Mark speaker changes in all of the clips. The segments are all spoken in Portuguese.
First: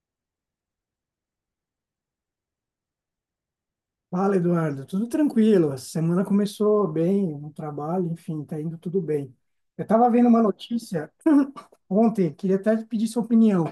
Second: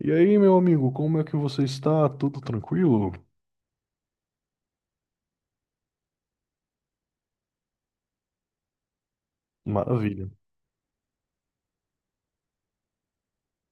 Speaker 1: E aí, meu amigo, como é que você está? Tudo tranquilo?
Speaker 2: Fala, Eduardo. Tudo tranquilo. A semana começou bem, no trabalho, enfim, tá indo tudo bem. Eu estava
Speaker 1: Maravilha.
Speaker 2: vendo uma notícia ontem, queria até te pedir sua opinião.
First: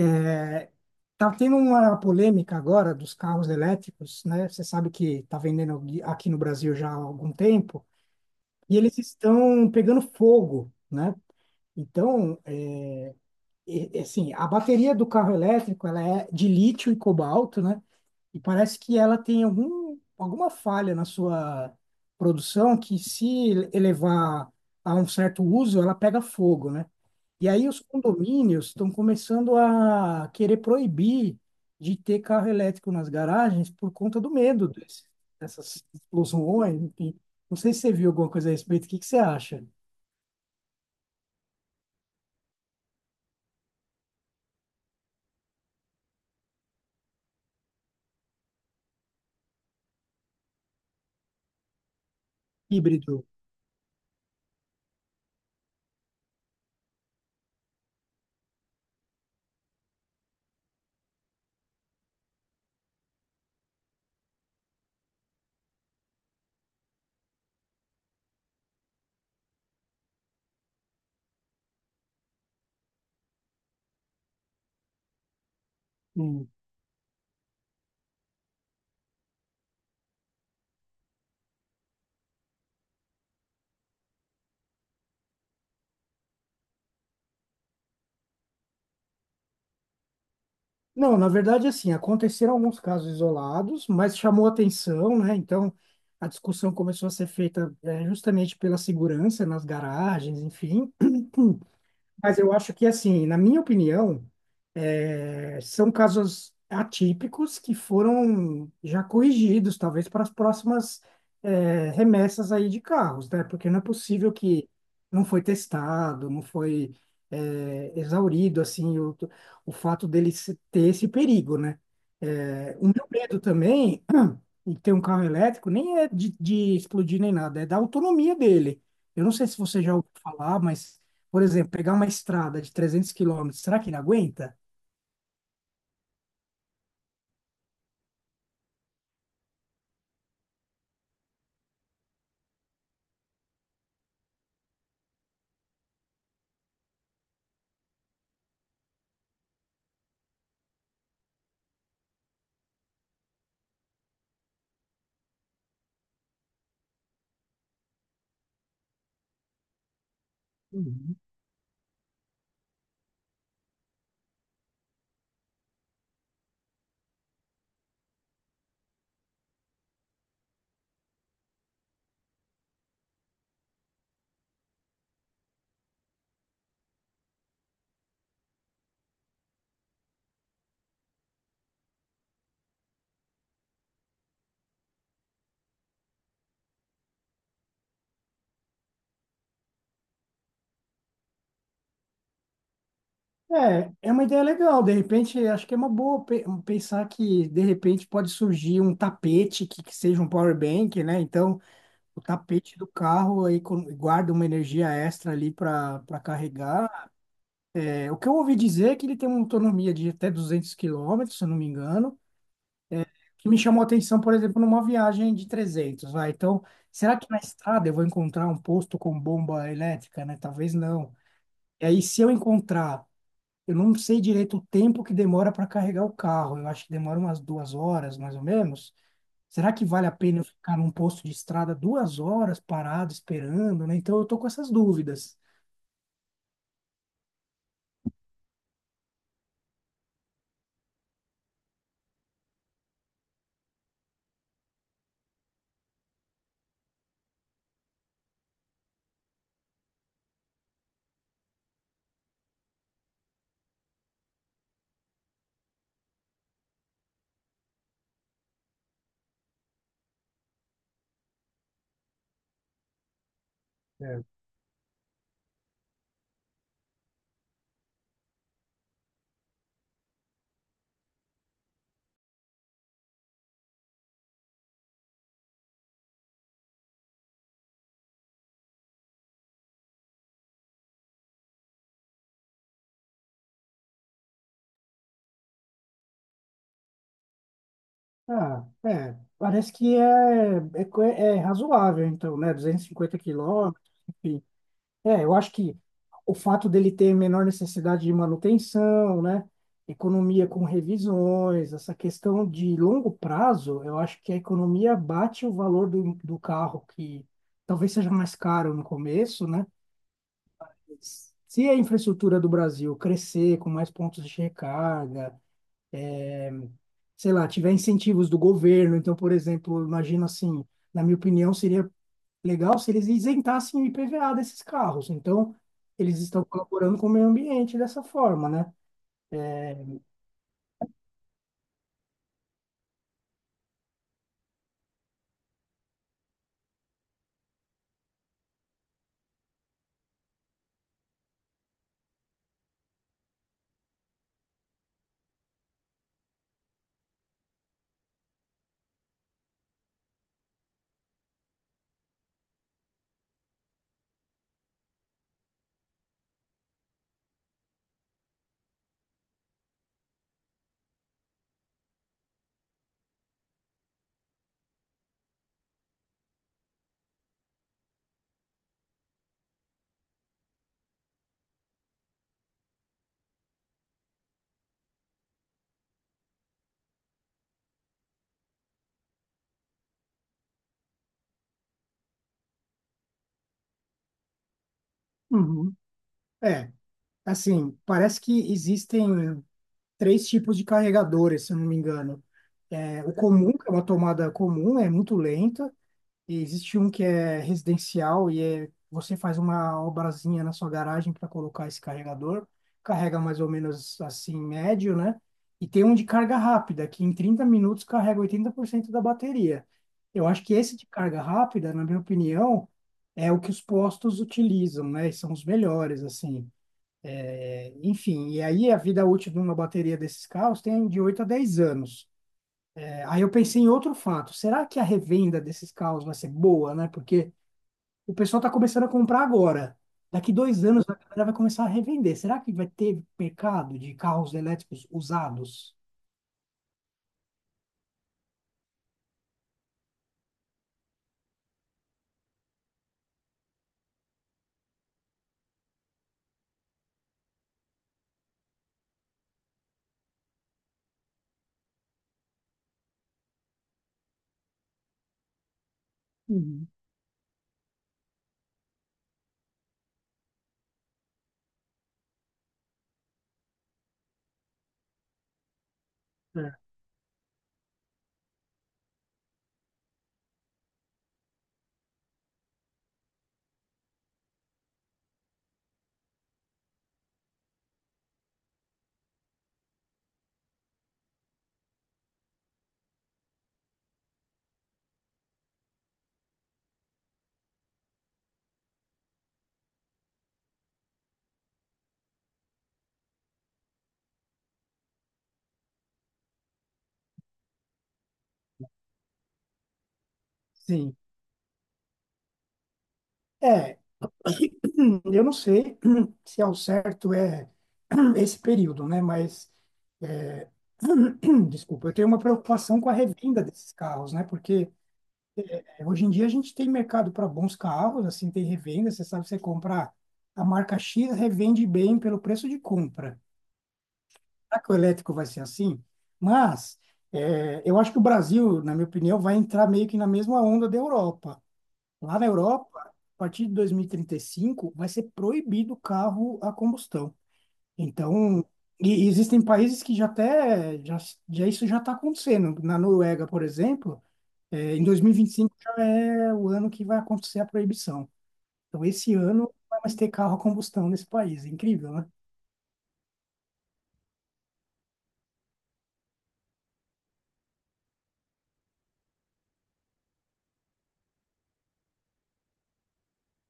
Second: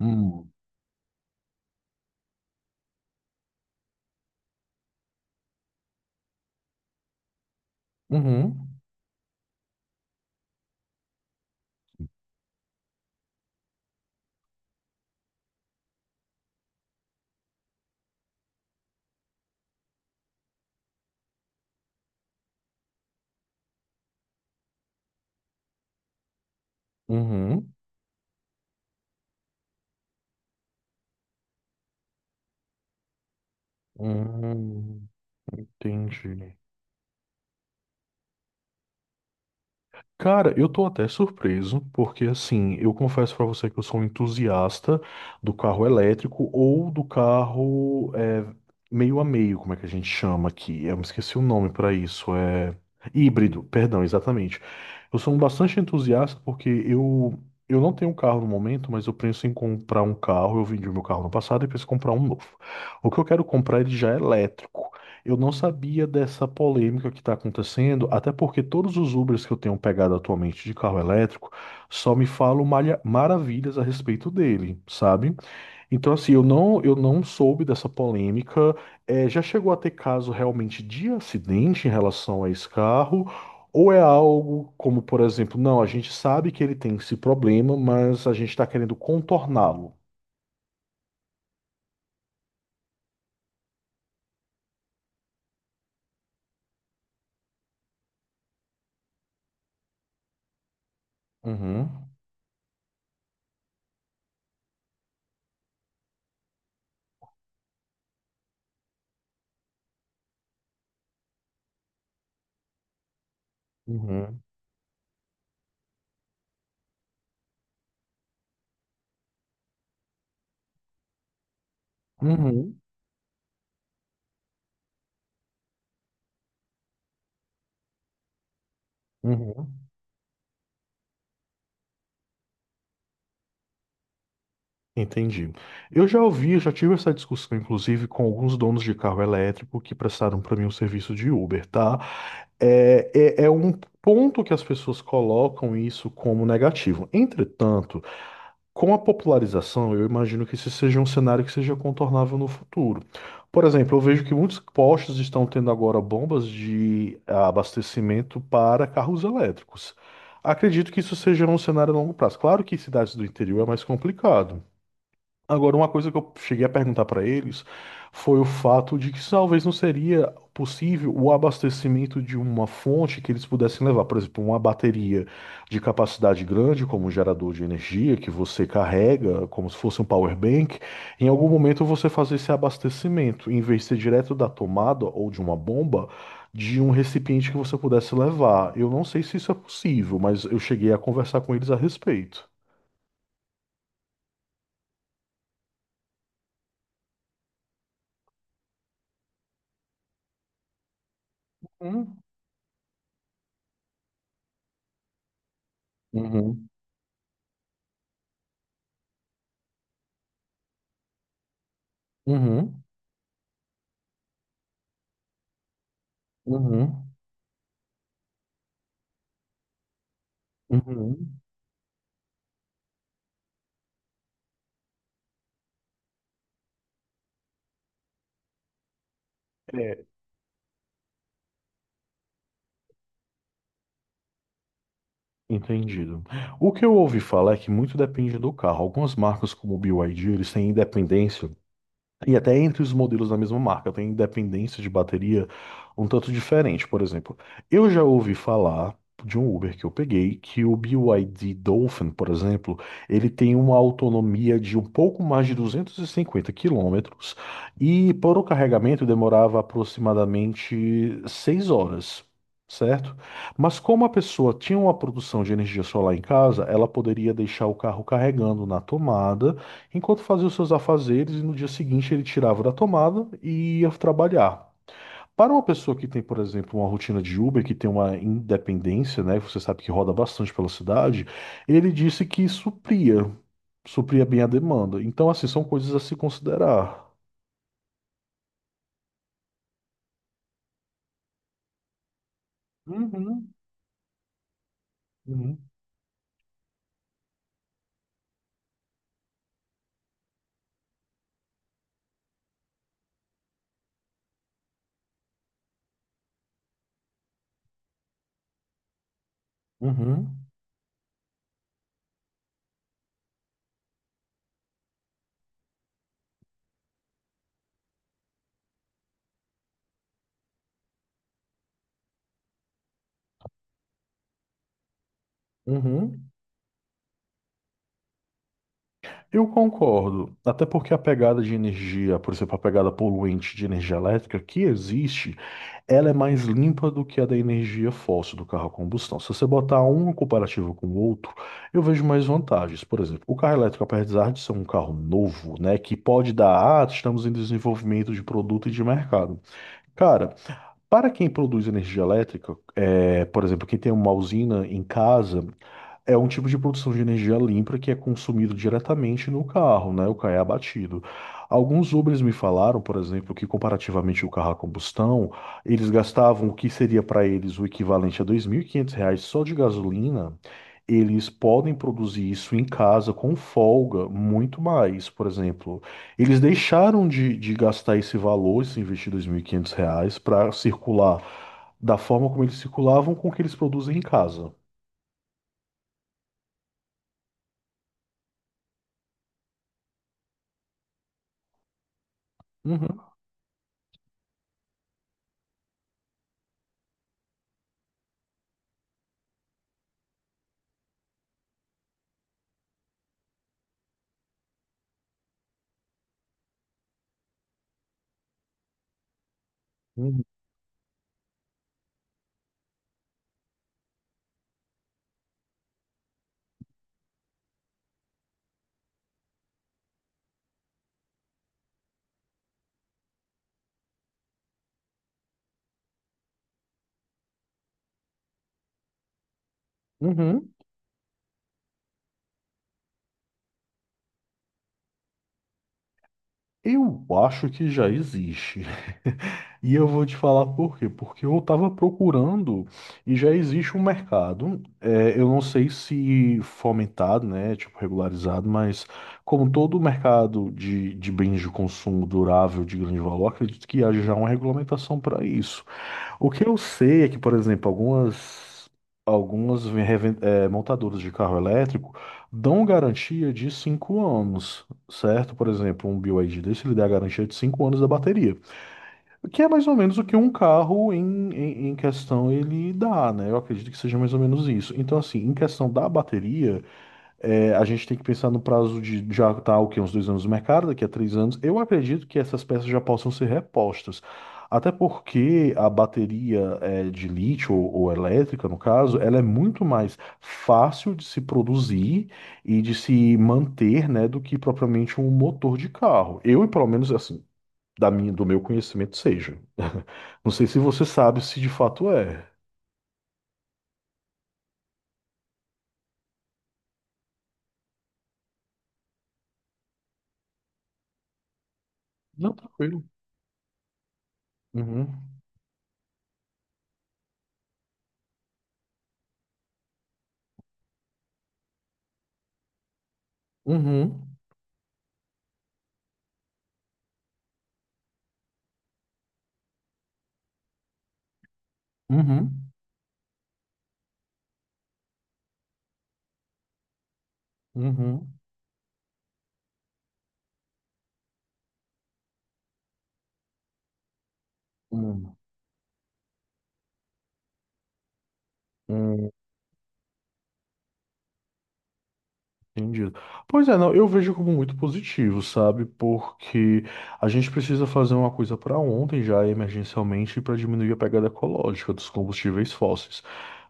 Speaker 1: Hum.
Speaker 2: tá tendo uma polêmica agora dos carros elétricos, né? Você sabe que tá vendendo aqui no Brasil já há algum tempo,
Speaker 1: Uhum.
Speaker 2: e eles estão pegando fogo, né? Então, assim, a bateria do carro elétrico, ela é de lítio e cobalto, né? E parece que ela tem alguma falha na sua produção que, se elevar a um certo uso, ela pega fogo, né? E aí
Speaker 1: Uhum.
Speaker 2: os condomínios estão começando a querer proibir de ter carro elétrico nas garagens por conta do medo
Speaker 1: Uhum.
Speaker 2: dessas
Speaker 1: Entendi.
Speaker 2: explosões. Enfim. Não sei se você viu alguma coisa a respeito. O que que você acha?
Speaker 1: Cara, eu tô até surpreso, porque assim, eu confesso pra você que eu sou um entusiasta do carro elétrico ou do carro meio a meio, como é que a gente chama aqui? Eu me esqueci o nome pra isso,
Speaker 2: Híbrido.
Speaker 1: híbrido, perdão, exatamente. Eu sou um bastante entusiasta porque eu não tenho um carro no momento, mas eu penso em comprar um carro. Eu vendi o meu carro no passado e penso em comprar um novo. O que eu quero comprar ele já é elétrico. Eu não sabia dessa polêmica que está acontecendo, até porque todos os Ubers que eu tenho pegado atualmente de carro elétrico só me falam maravilhas a respeito dele, sabe? Então, assim, eu não soube dessa polêmica. Já chegou a ter caso realmente de acidente em relação a esse carro? Ou é algo como, por exemplo, não, a gente sabe que ele tem esse problema, mas a gente está querendo contorná-lo?
Speaker 2: Não, na verdade, assim, aconteceram alguns casos isolados, mas chamou atenção, né? Então, a discussão começou a ser feita, justamente pela segurança nas garagens, enfim.
Speaker 1: Uhum,
Speaker 2: Mas eu acho que, assim, na minha opinião, são casos atípicos que foram já corrigidos, talvez para as próximas, remessas aí de carros, né? Porque não é possível
Speaker 1: uhum,
Speaker 2: que não foi testado, não foi, exaurido, assim, o fato dele ter esse perigo, né?
Speaker 1: uhum,
Speaker 2: O meu medo também e ter um carro elétrico nem é de explodir nem nada, é da autonomia dele. Eu não sei se
Speaker 1: uhum.
Speaker 2: você já ouviu falar, mas, por exemplo, pegar uma estrada de 300 quilômetros, será que não aguenta?
Speaker 1: Entendi. Eu já ouvi, já tive essa discussão, inclusive, com alguns donos de carro elétrico que prestaram para mim um serviço de Uber, tá? É, é um ponto que as pessoas colocam isso como negativo. Entretanto, com a popularização, eu imagino que esse seja um cenário que seja contornável no futuro. Por exemplo, eu vejo que muitos postos estão tendo agora bombas de abastecimento para carros elétricos. Acredito que isso
Speaker 2: Uhum.
Speaker 1: seja um cenário a longo prazo. Claro que em cidades do interior é mais complicado. Agora, uma coisa que eu cheguei a perguntar para eles foi o fato de que talvez não seria possível o abastecimento de uma fonte que eles pudessem levar, por exemplo, uma bateria de capacidade grande, como um gerador de energia que você carrega, como se fosse um power bank, em algum momento você fazer esse abastecimento, em vez de ser direto da tomada ou de uma bomba, de um recipiente que você pudesse levar. Eu não sei se isso é possível, mas eu cheguei a conversar com eles a respeito.
Speaker 2: É, é uma ideia legal. De repente, acho que é uma boa pensar que, de repente, pode surgir um tapete que seja um power bank, né? Então, o
Speaker 1: Hum.
Speaker 2: tapete do carro aí guarda uma energia extra ali para
Speaker 1: Uhum.
Speaker 2: carregar. É, o que eu ouvi dizer é que ele tem uma autonomia de até 200 quilômetros, se eu não me engano,
Speaker 1: Uhum.
Speaker 2: que me chamou a atenção, por exemplo, numa viagem de 300, vai. Então,
Speaker 1: Uhum,
Speaker 2: será que na estrada eu vou encontrar um posto com bomba elétrica, né? Talvez não.
Speaker 1: uhum.
Speaker 2: E aí, se eu encontrar, eu não sei direito o tempo que demora para carregar o carro. Eu acho que demora umas 2 horas, mais ou menos. Será que
Speaker 1: É,
Speaker 2: vale a pena eu ficar num posto de estrada 2 horas parado, esperando, né? Então, eu tô com essas dúvidas.
Speaker 1: Entendido. O que eu ouvi falar é que muito depende do carro. Algumas marcas como o BYD, eles têm independência. E até entre os modelos da mesma marca, tem independência de bateria um tanto diferente. Por exemplo, eu já ouvi falar de um Uber que eu peguei, que o BYD Dolphin, por exemplo, ele tem uma autonomia de um pouco mais de 250 quilômetros e para o carregamento demorava aproximadamente 6 horas. Certo? Mas como a pessoa tinha uma produção de energia solar em casa, ela poderia deixar o carro carregando na tomada. Enquanto fazia os seus afazeres, e no dia seguinte ele tirava da tomada e ia trabalhar. Para uma pessoa que tem, por exemplo, uma rotina de Uber, que tem uma independência, né? Você sabe que roda bastante pela cidade, ele disse que supria, supria bem a demanda. Então, assim, são coisas a se considerar.
Speaker 2: Ah, é, parece que é razoável, então, né? duzentos e cinquenta
Speaker 1: Uhum,
Speaker 2: quilômetros, enfim. É, eu acho
Speaker 1: uhum,
Speaker 2: que o fato dele ter menor necessidade de manutenção, né? Economia com revisões, essa questão de longo prazo, eu acho que a economia bate o valor do carro, que talvez seja mais caro no começo, né?
Speaker 1: uhum,
Speaker 2: Se a infraestrutura do Brasil crescer com mais pontos de recarga, é, sei lá, tiver incentivos do governo. Então, por exemplo, eu imagino assim, na minha opinião, seria legal se eles isentassem o IPVA desses carros. Então, eles
Speaker 1: uhum.
Speaker 2: estão colaborando com o meio ambiente dessa forma, né?
Speaker 1: Eu concordo, até porque a pegada de energia, por exemplo, a pegada poluente de energia elétrica que existe, ela é mais limpa do que a da energia fóssil do carro a combustão. Se você botar um comparativo com o outro, eu vejo mais vantagens. Por exemplo, o carro elétrico, apesar de ser um carro novo, né, que pode dar, ah, estamos em desenvolvimento de produto e de mercado. Cara, para quem produz energia elétrica, por exemplo, quem tem uma usina em casa, é um tipo de produção de energia limpa que é consumido diretamente no carro, né? O carro é abatido. Alguns Ubers me falaram, por exemplo, que comparativamente o carro a combustão, eles gastavam o que seria para eles o equivalente a R$ 2.500 só de gasolina. Eles podem produzir isso em casa com folga, muito mais. Por exemplo, eles deixaram de gastar esse valor, se investir R$ 2.500, para circular da forma como eles circulavam com o que eles produzem em casa.
Speaker 2: Uhum. É, assim, parece que existem três tipos de carregadores, se eu não me engano. É, o comum, que é uma tomada comum, é muito lenta. E existe um que é residencial e é, você faz uma obrazinha na sua garagem para colocar esse carregador, carrega mais ou menos assim, médio, né? E tem um de carga rápida, que em 30 minutos carrega 80% da bateria.
Speaker 1: Uhum.
Speaker 2: Eu acho que esse de carga rápida, na minha opinião, é o que os postos utilizam, né? E são os melhores, assim. É, enfim, e aí a vida útil de uma bateria desses carros tem de 8 a 10 anos. É, aí eu pensei em outro fato. Será que a revenda desses carros vai ser boa, né? Porque o pessoal está começando a comprar agora. Daqui
Speaker 1: Uhum.
Speaker 2: 2 anos a galera vai começar a revender. Será que vai ter mercado de carros elétricos usados?
Speaker 1: Eu acho que já existe. E eu vou te falar por quê. Porque eu estava procurando e já existe um mercado. É, eu não sei se fomentado, né? Tipo, regularizado, mas como todo mercado de bens de consumo durável de grande valor, acredito que haja já uma regulamentação para isso. O que eu
Speaker 2: Uhum.
Speaker 1: sei é que, por exemplo, algumas montadoras de carro elétrico dão garantia de 5 anos, certo? Por exemplo, um BYD
Speaker 2: É.
Speaker 1: desse, ele dá a garantia de 5 anos da bateria, o que é mais ou menos o que um carro em questão ele dá, né? Eu acredito que seja mais ou menos isso. Então, assim, em questão da bateria, a gente tem que pensar no prazo de já tá o quê? Uns 2 anos no mercado, daqui a 3 anos. Eu acredito que essas peças já possam ser repostas. Até porque a bateria de lítio ou elétrica, no caso, ela é muito mais fácil de se produzir e de se manter, né, do que propriamente um motor de carro. Eu, pelo menos, assim, da minha, do meu conhecimento, seja. Não sei se você
Speaker 2: Sim.
Speaker 1: sabe se de fato é.
Speaker 2: É, eu não sei se ao certo é esse período, né? Mas, desculpa, eu tenho uma
Speaker 1: Não,
Speaker 2: preocupação
Speaker 1: tranquilo.
Speaker 2: com a revenda desses carros, né? Porque
Speaker 1: Uhum.
Speaker 2: hoje em dia a gente tem mercado para bons carros, assim, tem revenda, você sabe, você comprar a marca X, revende bem pelo preço de compra.
Speaker 1: Uhum.
Speaker 2: Será que o elétrico vai ser assim? Mas é, eu acho que o Brasil, na minha opinião, vai entrar meio que na mesma onda da Europa. Lá na
Speaker 1: Uhum.
Speaker 2: Europa, a partir de dois mil e trinta e cinco, vai ser proibido o carro a combustão.
Speaker 1: Uhum.
Speaker 2: Então, e existem países que já isso já está acontecendo. Na Noruega, por exemplo, é, em
Speaker 1: Uhum.
Speaker 2: 2025 já é o ano que vai acontecer a proibição. Então,
Speaker 1: Uhum.
Speaker 2: esse ano não vai mais ter carro a combustão nesse país. É incrível, né?
Speaker 1: Entendido. Pois é, não, eu vejo como muito positivo, sabe? Porque a gente precisa fazer uma coisa para ontem já, emergencialmente, para diminuir a pegada ecológica dos combustíveis fósseis.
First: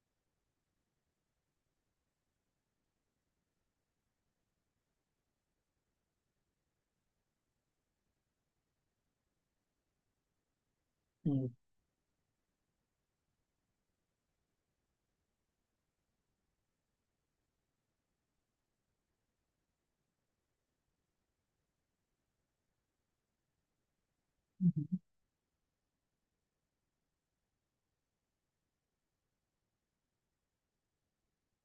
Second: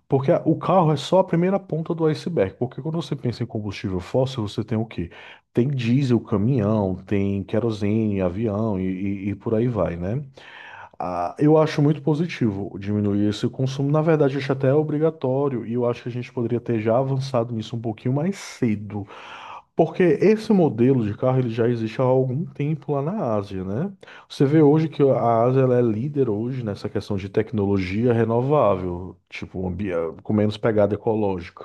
Speaker 1: Porque a- o carro é só a primeira ponta do iceberg. Porque quando você pensa em combustível fóssil, você tem o quê? Tem diesel, caminhão, tem querosene, avião e por aí vai, né? Ah,
Speaker 2: Sim.
Speaker 1: eu acho muito positivo diminuir esse consumo. Na verdade, acho até é obrigatório e eu acho que a gente poderia ter já avançado nisso um pouquinho mais cedo. Porque esse modelo de carro ele já existe há algum tempo lá na Ásia, né? Você vê hoje
Speaker 2: Uhum.
Speaker 1: que a Ásia ela é líder hoje nessa questão de tecnologia renovável, tipo, um com menos pegada ecológica.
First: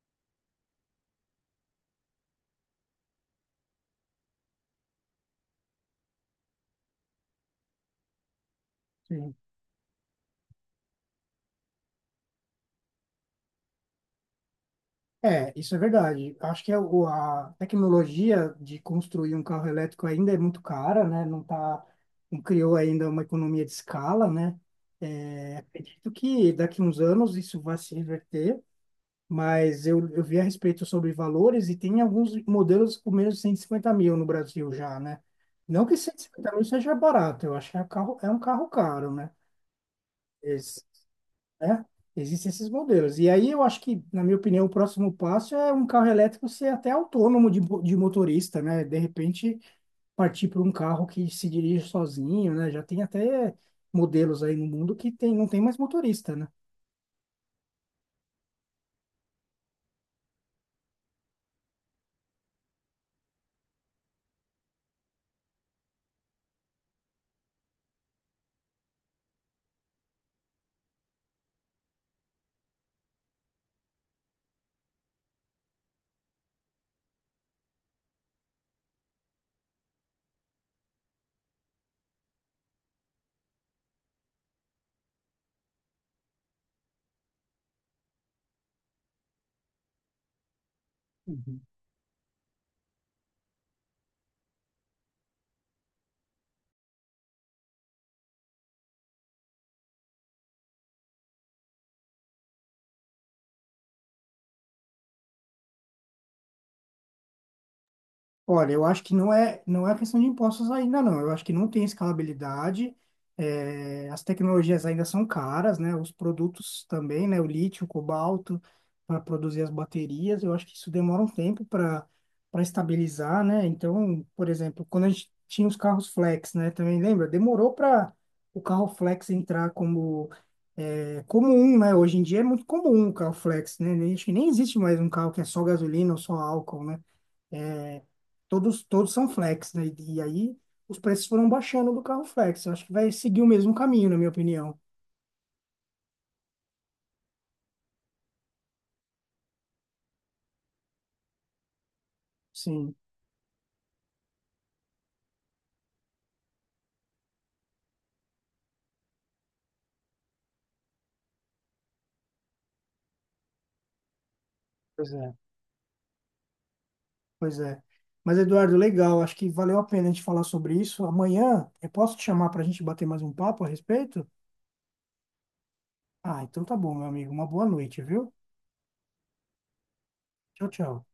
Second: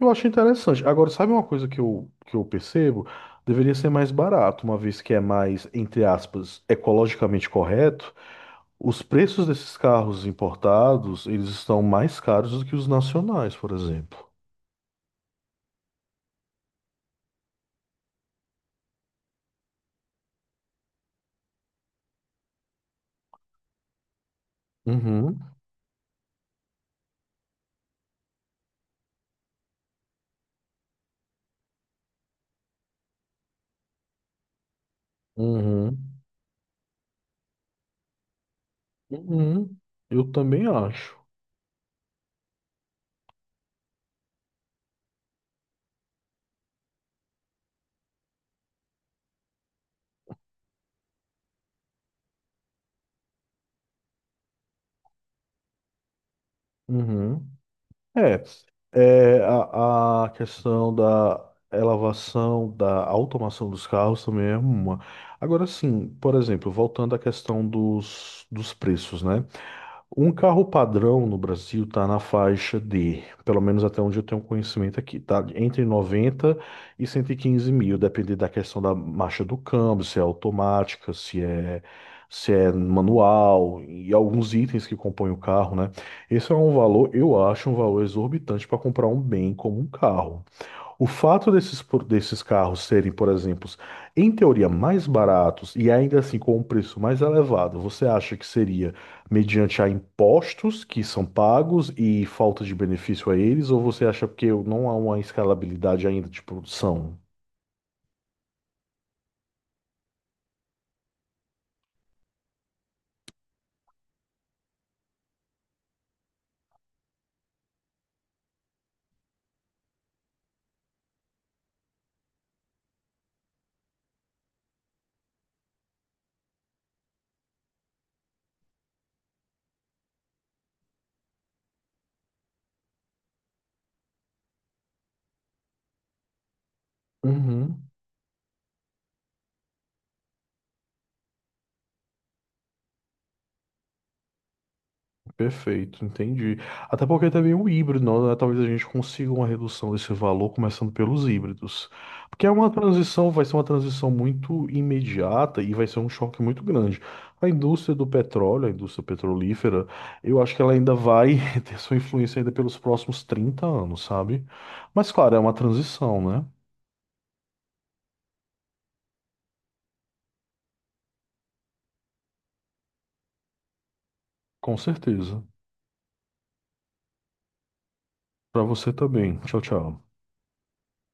Speaker 1: Eu acho interessante. Agora, sabe uma coisa que eu percebo? Deveria ser mais barato, uma vez que é mais, entre aspas, ecologicamente correto. Os
Speaker 2: Sim.
Speaker 1: preços desses carros importados, eles estão mais caros do que os nacionais, por exemplo.
Speaker 2: É, isso é verdade. Acho que é a tecnologia de construir um carro elétrico ainda é muito cara, né? Não tá, não criou ainda uma economia de escala, né?
Speaker 1: Uhum,
Speaker 2: É, acredito que daqui uns anos isso vai se reverter, mas eu vi a respeito sobre valores e tem alguns modelos com menos de 150 mil no Brasil já, né? Não que
Speaker 1: uhum,
Speaker 2: 150 mil seja barato, eu acho que é um carro caro, né?
Speaker 1: uhum. Eu também acho.
Speaker 2: Né? Existem esses modelos. E aí eu acho que, na minha opinião, o próximo passo é um carro elétrico ser até autônomo de motorista, né? De repente partir para um carro que se dirige sozinho, né? Já tem até modelos aí no mundo que tem, não tem mais motorista, né?
Speaker 1: Uhum. É, é a questão da elevação, da automação dos carros também é uma. Agora sim, por exemplo, voltando à questão dos preços, né? Um carro padrão no Brasil está na faixa de, pelo menos até onde eu tenho conhecimento aqui, tá? Entre 90 e 115 mil, depende da questão da marcha do câmbio, se é automática, se é manual e alguns itens que compõem o carro, né? Esse é um valor, eu acho, um valor exorbitante para comprar um bem como um carro. O fato desses carros serem, por exemplo, em teoria mais baratos e ainda assim com um preço mais elevado, você acha que seria mediante a impostos que são pagos e falta de benefício a eles, ou você acha que não há uma escalabilidade ainda de produção?
Speaker 2: Olha, eu acho que não é questão de impostos ainda, não. Eu acho que não tem escalabilidade. As tecnologias ainda são caras, né? Os produtos também, né? O lítio, o cobalto, para produzir as baterias. Eu acho que isso demora um tempo para estabilizar, né? Então, por exemplo, quando a gente tinha os carros flex, né? Também lembra? Demorou para o carro flex entrar como comum, né? Hoje em dia é muito comum o carro flex, né? Acho que nem existe mais um carro que é só gasolina ou só álcool, né? É, todos são flex, né? E aí os preços foram baixando do carro flex. Eu acho que vai seguir o mesmo caminho, na minha opinião.
Speaker 1: Perfeito, entendi. Até porque também o híbrido, né? Talvez a gente consiga uma redução desse valor começando pelos híbridos. Porque é uma
Speaker 2: Sim.
Speaker 1: transição, vai ser uma transição muito imediata e vai ser um choque muito grande. A indústria do petróleo, a indústria petrolífera, eu acho que ela ainda vai ter sua influência ainda pelos próximos 30 anos, sabe? Mas
Speaker 2: Pois é.
Speaker 1: claro, é uma transição, né?
Speaker 2: Pois é. Mas, Eduardo, legal. Acho que valeu a pena a gente falar sobre isso. Amanhã eu posso te chamar para a gente bater mais um papo a respeito?
Speaker 1: Com certeza.
Speaker 2: Ah, então tá bom, meu amigo. Uma boa noite, viu?
Speaker 1: Para você também. Tchau, tchau.
Speaker 2: Tchau, tchau.